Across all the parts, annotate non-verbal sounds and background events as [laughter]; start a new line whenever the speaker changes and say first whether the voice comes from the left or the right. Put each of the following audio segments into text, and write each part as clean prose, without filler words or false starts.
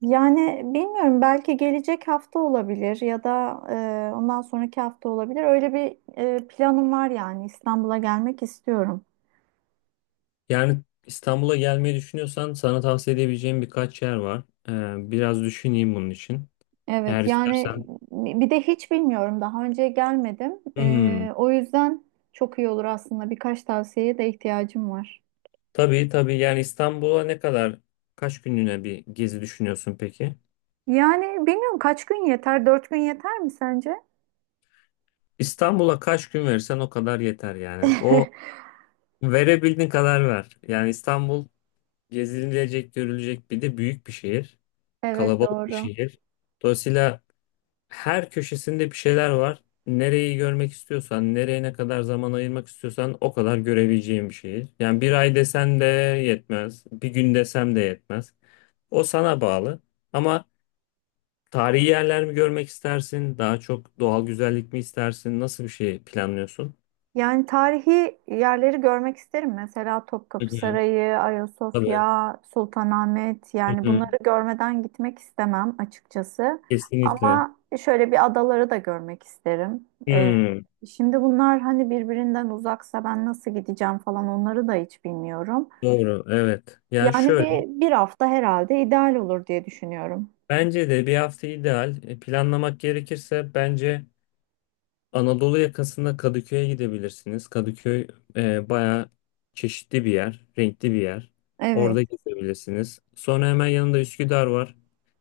right: Yani bilmiyorum belki gelecek hafta olabilir ya da ondan sonraki hafta olabilir. Öyle bir planım var yani İstanbul'a gelmek istiyorum.
left: Yani İstanbul'a gelmeyi düşünüyorsan sana tavsiye edebileceğim birkaç yer var. Biraz düşüneyim bunun için. Eğer
right: Evet yani
left: istersen.
right: bir de hiç bilmiyorum daha önce gelmedim.
left: Hmm.
right: O yüzden çok iyi olur aslında birkaç tavsiyeye de ihtiyacım var.
left: Tabii tabii, yani İstanbul'a ne kadar, kaç günlüğüne bir gezi düşünüyorsun peki?
right: Yani bilmiyorum kaç gün yeter? Dört gün yeter mi sence?
left: İstanbul'a kaç gün verirsen o kadar yeter yani. O
right: [laughs]
left: verebildiğin kadar ver. Yani İstanbul gezilecek, görülecek bir de büyük bir şehir.
right: Evet
left: Kalabalık bir
right: doğru.
left: şehir. Dolayısıyla her köşesinde bir şeyler var. Nereyi görmek istiyorsan, nereye ne kadar zaman ayırmak istiyorsan o kadar görebileceğin bir şehir. Yani bir ay desen de yetmez, bir gün desem de yetmez. O sana bağlı. Ama tarihi yerler mi görmek istersin, daha çok doğal güzellik mi istersin, nasıl bir şey planlıyorsun?
right: Yani tarihi yerleri görmek isterim. Mesela
left: Hı
right: Topkapı
left: hı.
right: Sarayı,
left: Tabii.
right: Ayasofya, Sultanahmet.
left: Hı
right: Yani
left: hı.
right: bunları görmeden gitmek istemem açıkçası.
left: Kesinlikle.
right: Ama şöyle bir adaları da görmek isterim.
left: Hmm,
right: Şimdi bunlar hani birbirinden uzaksa ben nasıl gideceğim falan onları da hiç bilmiyorum.
left: doğru, evet. Yani
right: Yani bir,
left: şöyle,
right: bir hafta herhalde ideal olur diye düşünüyorum.
left: bence de bir hafta ideal. Planlamak gerekirse bence Anadolu yakasında Kadıköy'e gidebilirsiniz. Kadıköy bayağı çeşitli bir yer, renkli bir yer.
right: Evet,
left: Orada gezebilirsiniz. Sonra hemen yanında Üsküdar var.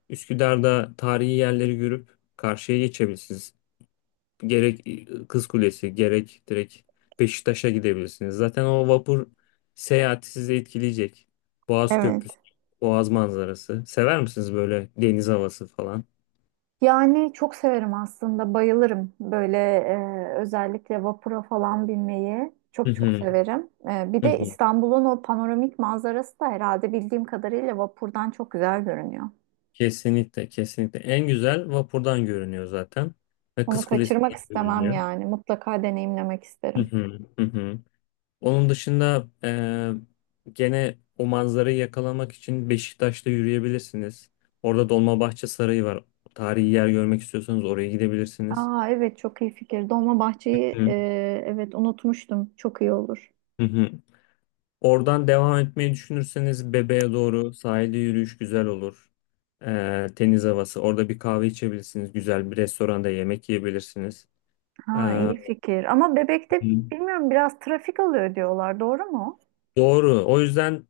left: Üsküdar'da tarihi yerleri görüp karşıya geçebilirsiniz. Gerek Kız Kulesi, gerek direkt Beşiktaş'a gidebilirsiniz. Zaten o vapur seyahati sizi etkileyecek. Boğaz Köprüsü,
right: evet.
left: Boğaz manzarası. Sever misiniz böyle deniz havası falan?
right: Yani çok severim aslında, bayılırım böyle özellikle vapura falan binmeyi
left: Hı
right: çok çok
left: hı.
right: severim. Bir
left: Hı
right: de
left: hı.
right: İstanbul'un o panoramik manzarası da herhalde bildiğim kadarıyla vapurdan çok güzel görünüyor.
left: Kesinlikle, kesinlikle. En güzel vapurdan görünüyor zaten. Ve
right: Onu
left: Kız
right: kaçırmak
left: Kulesi'nden
right: istemem
left: görünüyor.
right: yani, mutlaka deneyimlemek
left: Hı
right: isterim.
left: hı, hı hı. Onun dışında gene o manzarayı yakalamak için Beşiktaş'ta yürüyebilirsiniz. Orada Dolmabahçe Sarayı var. Tarihi yer görmek istiyorsanız oraya gidebilirsiniz.
right: Aa evet, çok iyi fikir. Dolmabahçe'yi,
left: Hı
right: evet, unutmuştum. Çok iyi olur.
left: hı. Hı. Oradan devam etmeyi düşünürseniz Bebe'ye doğru sahilde yürüyüş güzel olur. Teniz havası. Orada bir kahve içebilirsiniz. Güzel bir restoranda yemek yiyebilirsiniz.
right: Ha,
left: E,
right: iyi fikir. Ama Bebek'te
left: Hı.
right: bilmiyorum, biraz trafik oluyor diyorlar. Doğru mu?
left: Doğru. O yüzden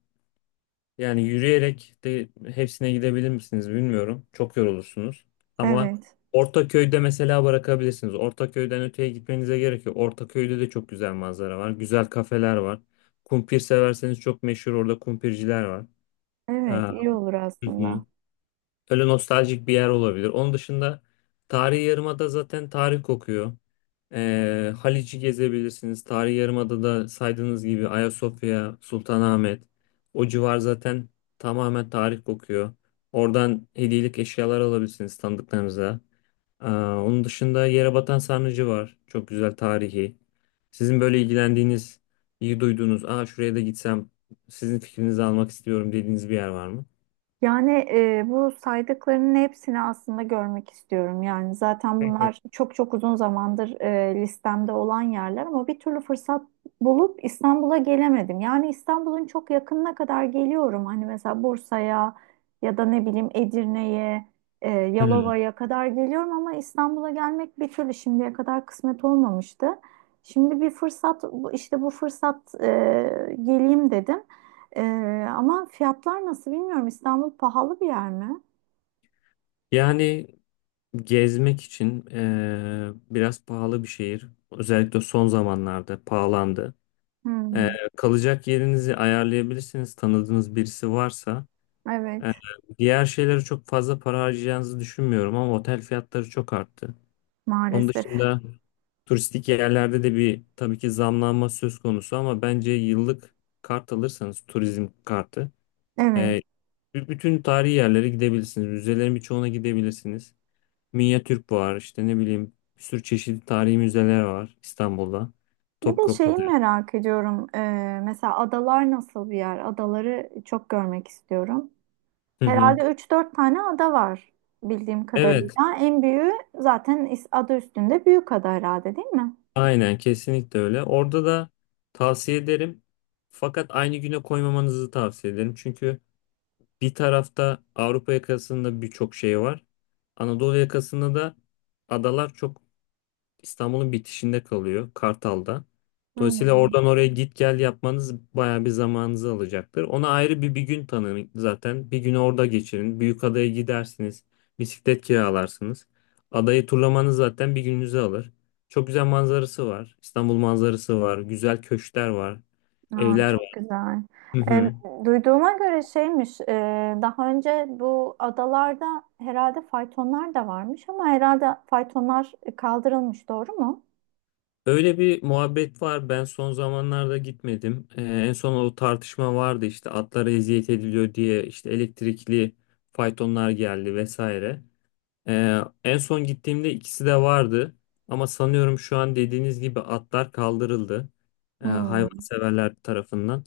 left: yani yürüyerek de hepsine gidebilir misiniz bilmiyorum. Çok yorulursunuz. Ama
right: Evet.
left: Ortaköy'de mesela bırakabilirsiniz. Ortaköy'den öteye gitmenize gerek yok. Ortaköy'de de çok güzel manzara var. Güzel kafeler var. Kumpir severseniz çok meşhur orada kumpirciler var.
right: Evet,
left: Aa,
right: iyi olur
left: hı hı.
right: aslında.
left: Öyle nostaljik bir yer olabilir. Onun dışında Tarihi Yarımada zaten tarih kokuyor. Haliç'i gezebilirsiniz. Tarihi Yarımada'da saydığınız gibi Ayasofya, Sultanahmet. O civar zaten tamamen tarih kokuyor. Oradan hediyelik eşyalar alabilirsiniz tanıdıklarınıza. Onun dışında Yerebatan Sarnıcı var. Çok güzel tarihi. Sizin böyle ilgilendiğiniz, iyi duyduğunuz, aa şuraya da gitsem sizin fikrinizi almak istiyorum dediğiniz bir yer var mı?
right: Yani bu saydıklarının hepsini aslında görmek istiyorum. Yani zaten bunlar çok çok uzun zamandır listemde olan yerler ama bir türlü fırsat bulup İstanbul'a gelemedim. Yani İstanbul'un çok yakınına kadar geliyorum. Hani mesela Bursa'ya ya da ne bileyim Edirne'ye,
left: Hmm.
right: Yalova'ya kadar geliyorum ama İstanbul'a gelmek bir türlü şimdiye kadar kısmet olmamıştı. Şimdi bir fırsat, işte bu fırsat geleyim dedim. Ee, ama fiyatlar nasıl bilmiyorum. İstanbul pahalı bir yer mi?
left: Yani gezmek için biraz pahalı bir şehir. Özellikle son zamanlarda pahalandı. Eee,
right: Hmm,
left: Kalacak yerinizi ayarlayabilirsiniz. Tanıdığınız birisi varsa. Eee,
right: evet,
left: Diğer şeylere çok fazla para harcayacağınızı düşünmüyorum ama otel fiyatları çok arttı. Onun
right: maalesef.
left: dışında turistik yerlerde de bir tabii ki zamlanma söz konusu ama bence yıllık kart alırsanız, turizm kartı
right: Evet.
left: eee, bütün tarihi yerlere gidebilirsiniz. Müzelerin birçoğuna gidebilirsiniz. Minya Türk var, işte ne bileyim, bir sürü çeşitli tarihi müzeler var İstanbul'da.
right: Bir de şeyi
left: Topkapı'dır.
right: merak ediyorum. Mesela adalar nasıl bir yer? Adaları çok görmek istiyorum.
left: Hı hı.
right: Herhalde üç dört tane ada var bildiğim
left: Evet,
right: kadarıyla. En büyüğü zaten adı üstünde büyük ada herhalde, değil mi?
left: aynen kesinlikle öyle. Orada da tavsiye ederim. Fakat aynı güne koymamanızı tavsiye ederim. Çünkü bir tarafta Avrupa yakasında birçok şey var. Anadolu yakasında da adalar çok İstanbul'un bitişinde kalıyor, Kartal'da. Dolayısıyla
right: Hmm.
left: oradan oraya git gel yapmanız bayağı bir zamanınızı alacaktır. Ona ayrı bir gün tanın zaten. Bir günü orada geçirin. Büyükada'ya gidersiniz. Bisiklet kiralarsınız. Adayı turlamanız zaten bir gününüzü alır. Çok güzel manzarası var. İstanbul manzarası var. Güzel köşkler var.
right: Aa,
left: Evler
right: çok
left: var.
right: güzel.
left: Hı
right: Em,
left: hı.
right: duyduğuma göre şeymiş, daha önce bu adalarda herhalde faytonlar da varmış ama herhalde faytonlar kaldırılmış, doğru mu?
left: Öyle bir muhabbet var. Ben son zamanlarda gitmedim. En son o tartışma vardı, işte atlara eziyet ediliyor diye, işte elektrikli faytonlar geldi vesaire. En son gittiğimde ikisi de vardı. Ama sanıyorum şu an dediğiniz gibi atlar kaldırıldı.
right: Hmm.
left: Hayvanseverler tarafından.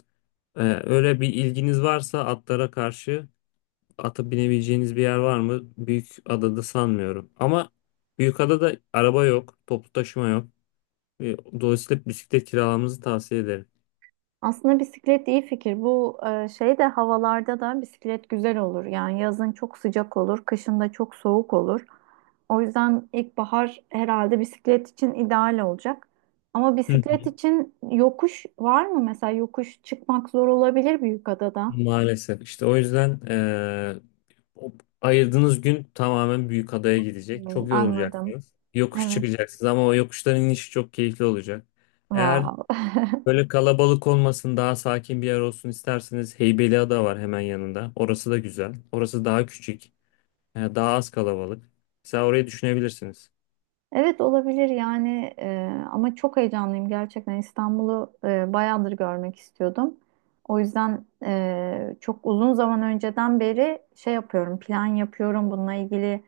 left: Öyle bir ilginiz varsa atlara karşı, atı binebileceğiniz bir yer var mı? Büyükada'da sanmıyorum. Ama Büyükada'da araba yok, toplu taşıma yok. Dolayısıyla bisiklet kiralamanızı tavsiye ederim.
right: Aslında bisiklet iyi fikir. Bu şey de havalarda da bisiklet güzel olur. Yani yazın çok sıcak olur, kışın da çok soğuk olur. O yüzden ilkbahar herhalde bisiklet için ideal olacak. Ama
left: Hı hı.
right: bisiklet için yokuş var mı? Mesela yokuş çıkmak zor olabilir büyük adada.
left: Maalesef. İşte o yüzden o ayırdığınız gün tamamen büyük adaya gidecek.
right: Hmm,
left: Çok
right: anladım.
left: yorulacaksınız. Yokuş
right: Evet.
left: çıkacaksınız ama o yokuşların inişi çok keyifli olacak. Eğer
right: Wow. [laughs]
left: böyle kalabalık olmasın, daha sakin bir yer olsun isterseniz Heybeliada var hemen yanında. Orası da güzel. Orası daha küçük, daha az kalabalık. Mesela orayı düşünebilirsiniz.
right: Evet, olabilir yani, ama çok heyecanlıyım, gerçekten İstanbul'u bayağıdır görmek istiyordum. O yüzden çok uzun zaman önceden beri şey yapıyorum, plan yapıyorum bununla ilgili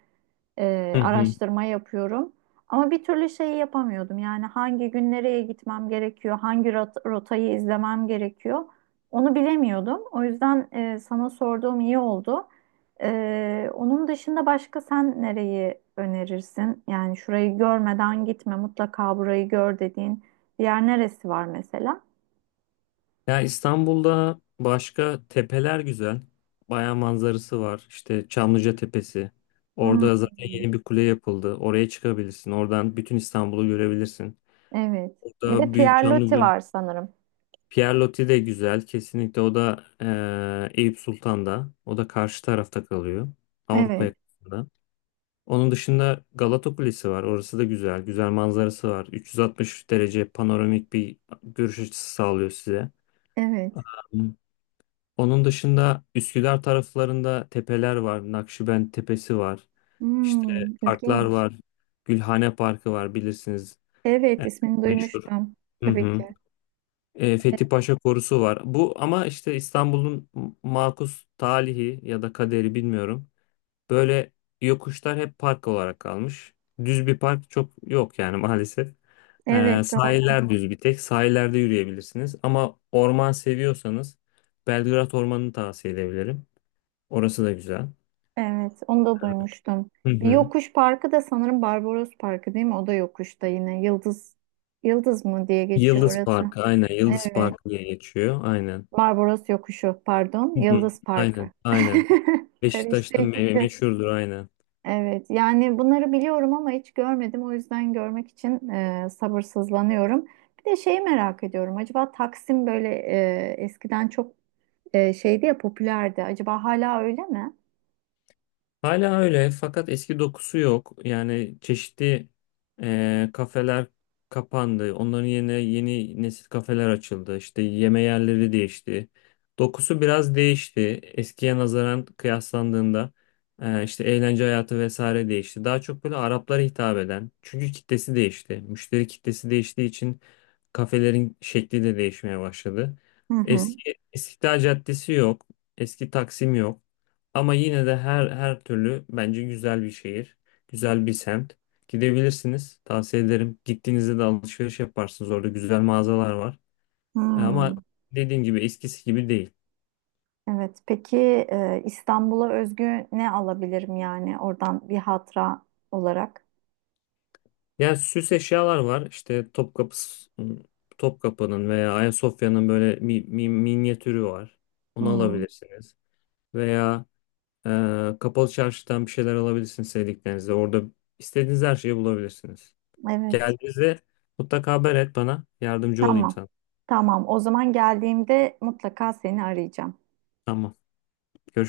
left: Hı hı.
right: araştırma yapıyorum. Ama bir türlü şeyi yapamıyordum. Yani hangi gün nereye gitmem gerekiyor, hangi rotayı izlemem gerekiyor, onu bilemiyordum. O yüzden sana sorduğum iyi oldu. Onun dışında başka sen nereyi önerirsin? Yani şurayı görmeden gitme, mutlaka burayı gör dediğin bir yer neresi var mesela?
left: Ya İstanbul'da başka tepeler güzel. Bayağı manzarası var. İşte Çamlıca Tepesi. Orada
right: Hmm,
left: zaten yeni bir kule yapıldı. Oraya çıkabilirsin. Oradan bütün İstanbul'u görebilirsin.
right: evet. Bir de
left: Orada Büyük
right: Pierre Loti
left: Çamlıca.
right: var sanırım.
left: Pierre de güzel. Kesinlikle, o da Eyüp Sultan'da. O da karşı tarafta kalıyor. Avrupa
right: Evet,
left: yakasında. Onun dışında Galata Kulesi var. Orası da güzel. Güzel manzarası var. 360 derece panoramik bir görüş açısı sağlıyor size.
right: evet.
left: Onun dışında Üsküdar taraflarında tepeler var. Nakşibend Tepesi var. İşte
right: Hmm,
left: parklar
right: ilginç.
left: var. Gülhane Parkı var, bilirsiniz.
right: Evet,
left: Evet,
right: ismini
left: meşhur.
right: duymuştum.
left: Hı
right: Tabii
left: hı.
right: ki.
left: Fethi Paşa Korusu var. Bu ama işte İstanbul'un makus talihi ya da kaderi bilmiyorum. Böyle yokuşlar hep park olarak kalmış. Düz bir park çok yok yani [laughs] maalesef.
right: Evet, doğru.
left: Sahiller düz bir tek. Sahillerde yürüyebilirsiniz. Ama orman seviyorsanız Belgrad Ormanı'nı tavsiye edebilirim. Orası da güzel.
right: Evet, onu da duymuştum.
left: Hı
right: Bir
left: hı.
right: yokuş parkı da sanırım Barbaros Parkı değil mi? O da yokuşta yine. Yıldız mı diye geçiyor
left: Yıldız
right: orası.
left: Parkı, aynen, Yıldız
right: Evet.
left: Parkı diye geçiyor, aynen.
right: Barbaros Yokuşu, pardon.
left: Hı hı.
right: Yıldız Parkı.
left: Aynen aynen.
right: [laughs] Karıştı
left: Beşiktaş'ta
right: ikisi.
left: meşhurdur aynen.
right: Evet, yani bunları biliyorum ama hiç görmedim. O yüzden görmek için sabırsızlanıyorum. Bir de şeyi merak ediyorum. Acaba Taksim böyle eskiden çok şeydi ya, popülerdi. Acaba hala öyle mi?
left: Hala öyle fakat eski dokusu yok. Yani çeşitli kafeler kapandı. Onların yerine yeni nesil kafeler açıldı. İşte yeme yerleri değişti. Dokusu biraz değişti. Eskiye nazaran kıyaslandığında işte eğlence hayatı vesaire değişti. Daha çok böyle Araplara hitap eden. Çünkü kitlesi değişti. Müşteri kitlesi değiştiği için kafelerin şekli de değişmeye başladı.
right: Hı hı.
left: Eski İstiklal Caddesi yok. Eski Taksim yok. Ama yine de her türlü bence güzel bir şehir, güzel bir semt. Gidebilirsiniz. Tavsiye ederim. Gittiğinizde de alışveriş yaparsınız. Orada güzel mağazalar var. Ama
right: Hmm.
left: dediğim gibi eskisi gibi değil.
right: Evet. Peki İstanbul'a özgü ne alabilirim yani oradan bir hatıra olarak?
left: Yani süs eşyalar var. İşte Topkapı'nın veya Ayasofya'nın böyle minyatürü var. Onu
right: Hmm.
left: alabilirsiniz. Veya Kapalı Çarşı'dan bir şeyler alabilirsiniz sevdiklerinizle. Orada istediğiniz her şeyi bulabilirsiniz.
right: Evet.
left: Geldiğinizde mutlaka haber et bana. Yardımcı olayım
right: Tamam.
left: sana.
right: Tamam. O zaman geldiğimde mutlaka seni arayacağım.
left: Tamam. Görüşmek